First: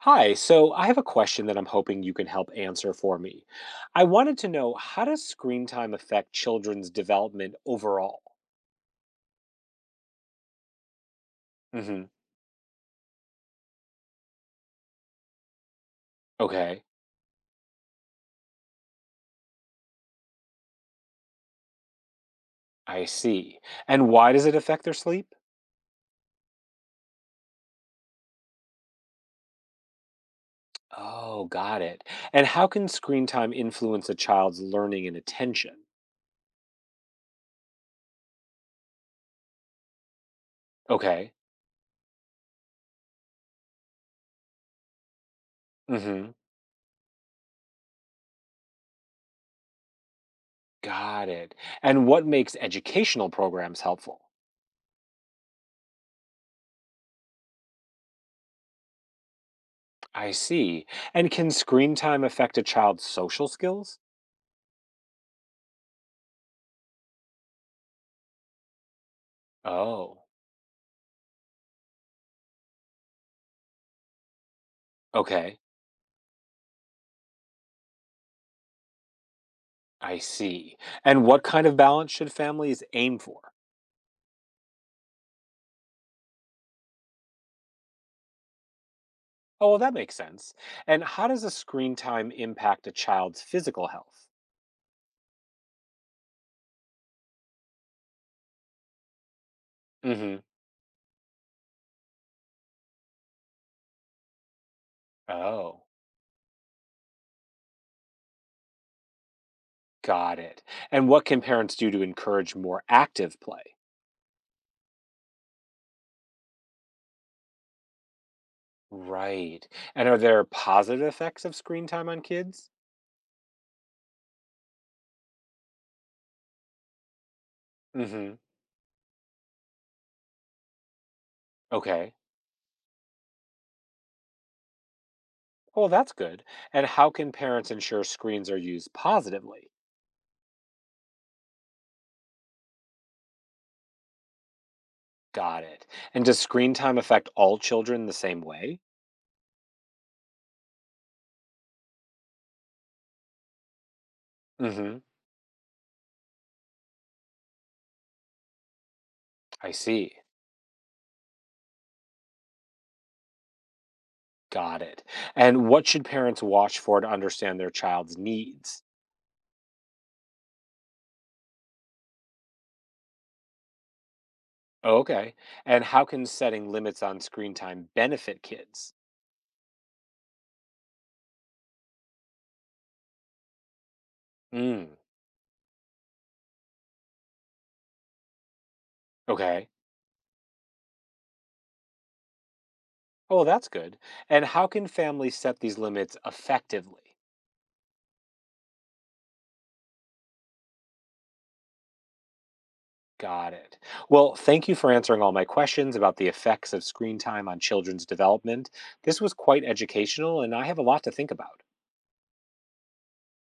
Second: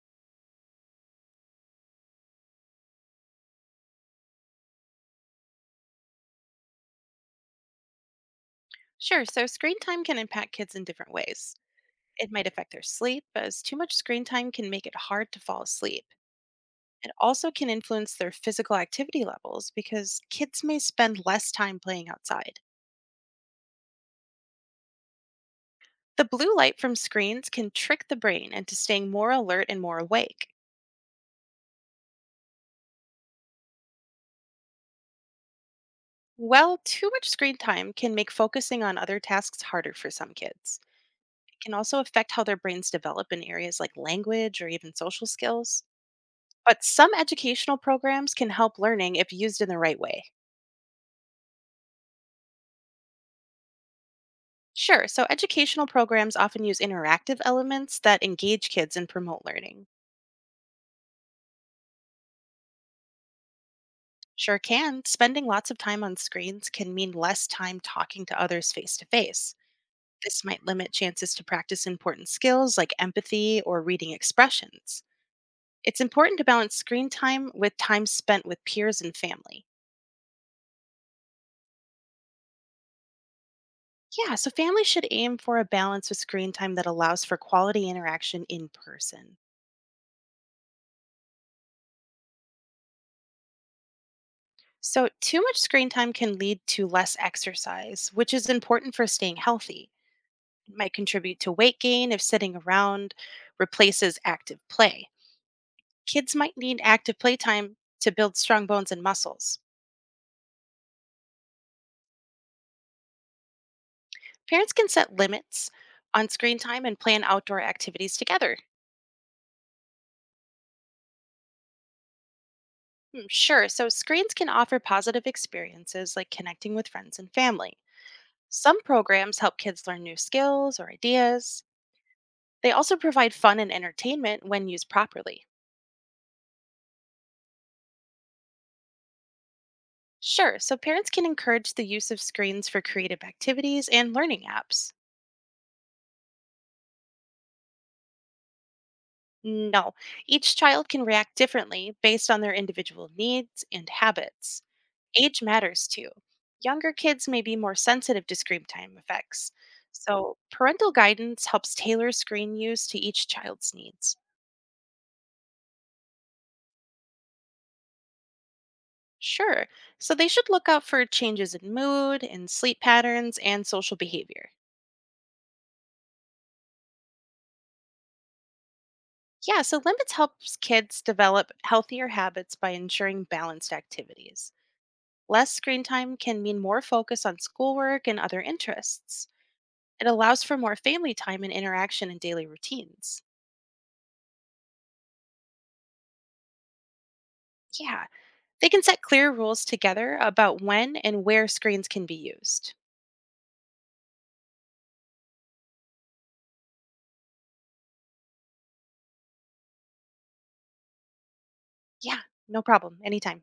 Hi, so I have a question that I'm hoping you can help answer for me. I wanted to know, how does screen time affect children's development overall? Sure. So screen time can impact kids in different ways. Hmm. It might affect their sleep, as too much screen time can make it hard to fall asleep. Okay. It also can influence their physical activity levels because kids may spend less time playing outside. I see. And why does it affect their sleep? The blue light from screens can trick the brain into staying more alert and more awake. Oh, got it. And how can screen time influence a child's learning and attention? Well, too much screen time can make focusing on other tasks harder for some kids. Okay. It can also affect how their brains develop in areas like language or even social skills. Hmm. But some educational programs can help learning if used in the right way. Got it. And what makes educational programs helpful? Sure, so educational programs often use interactive elements that engage kids and promote learning. I see. And can screen time affect a child's social skills? Sure can. Spending lots of time on screens can mean less time talking to others face to face. Oh, This might limit chances to practice important skills like empathy or reading expressions. okay. It's important to balance screen time with time spent with peers and family. I see. And what kind of balance should families aim for? Yeah, so families should aim for a balance with screen time that allows for quality interaction in person. Oh, well, that makes sense. And how does a screen time impact a child's physical health? So, too much screen time can lead to less exercise, which is important for staying healthy. Hmm. It might contribute to weight gain if sitting around replaces active play. Oh, Kids might need active playtime to build strong bones and muscles. got it. And what can parents do to encourage more active play? Parents can set limits on screen time and plan outdoor activities together. Right. And are there positive effects of screen time on kids? Sure, so screens can offer positive experiences like connecting with friends and family. Hmm. Some programs help kids learn new skills or ideas. Okay. They also provide fun and entertainment when used properly. Well, that's good. And how can parents ensure screens are used positively? Sure, so parents can encourage the use of screens for creative activities and learning apps. Got it. And does screen time affect all children the same way? No, each child can react differently based on their individual needs and habits. Hmm. Age matters too. Younger kids may be more sensitive to screen time effects. I see. So, parental guidance helps tailor screen use to each child's needs. Got it. And what should parents watch for to understand their child's needs? Sure, so they should look out for changes in mood and sleep patterns and social behavior. Okay. And how can setting limits on screen time benefit kids? Yeah, so limits helps kids develop healthier habits by ensuring balanced activities. Mm. Less screen time can mean more focus on schoolwork and other interests. Okay. It allows for more family time and interaction in daily routines. Oh, well, that's good. And how can families set these limits effectively? Yeah, they can set clear rules together about when and where screens can be used. Got it. Well, thank you for answering all my questions about the effects of screen time on children's development. This was quite educational, and I have a lot to think about. Yeah, no problem, anytime.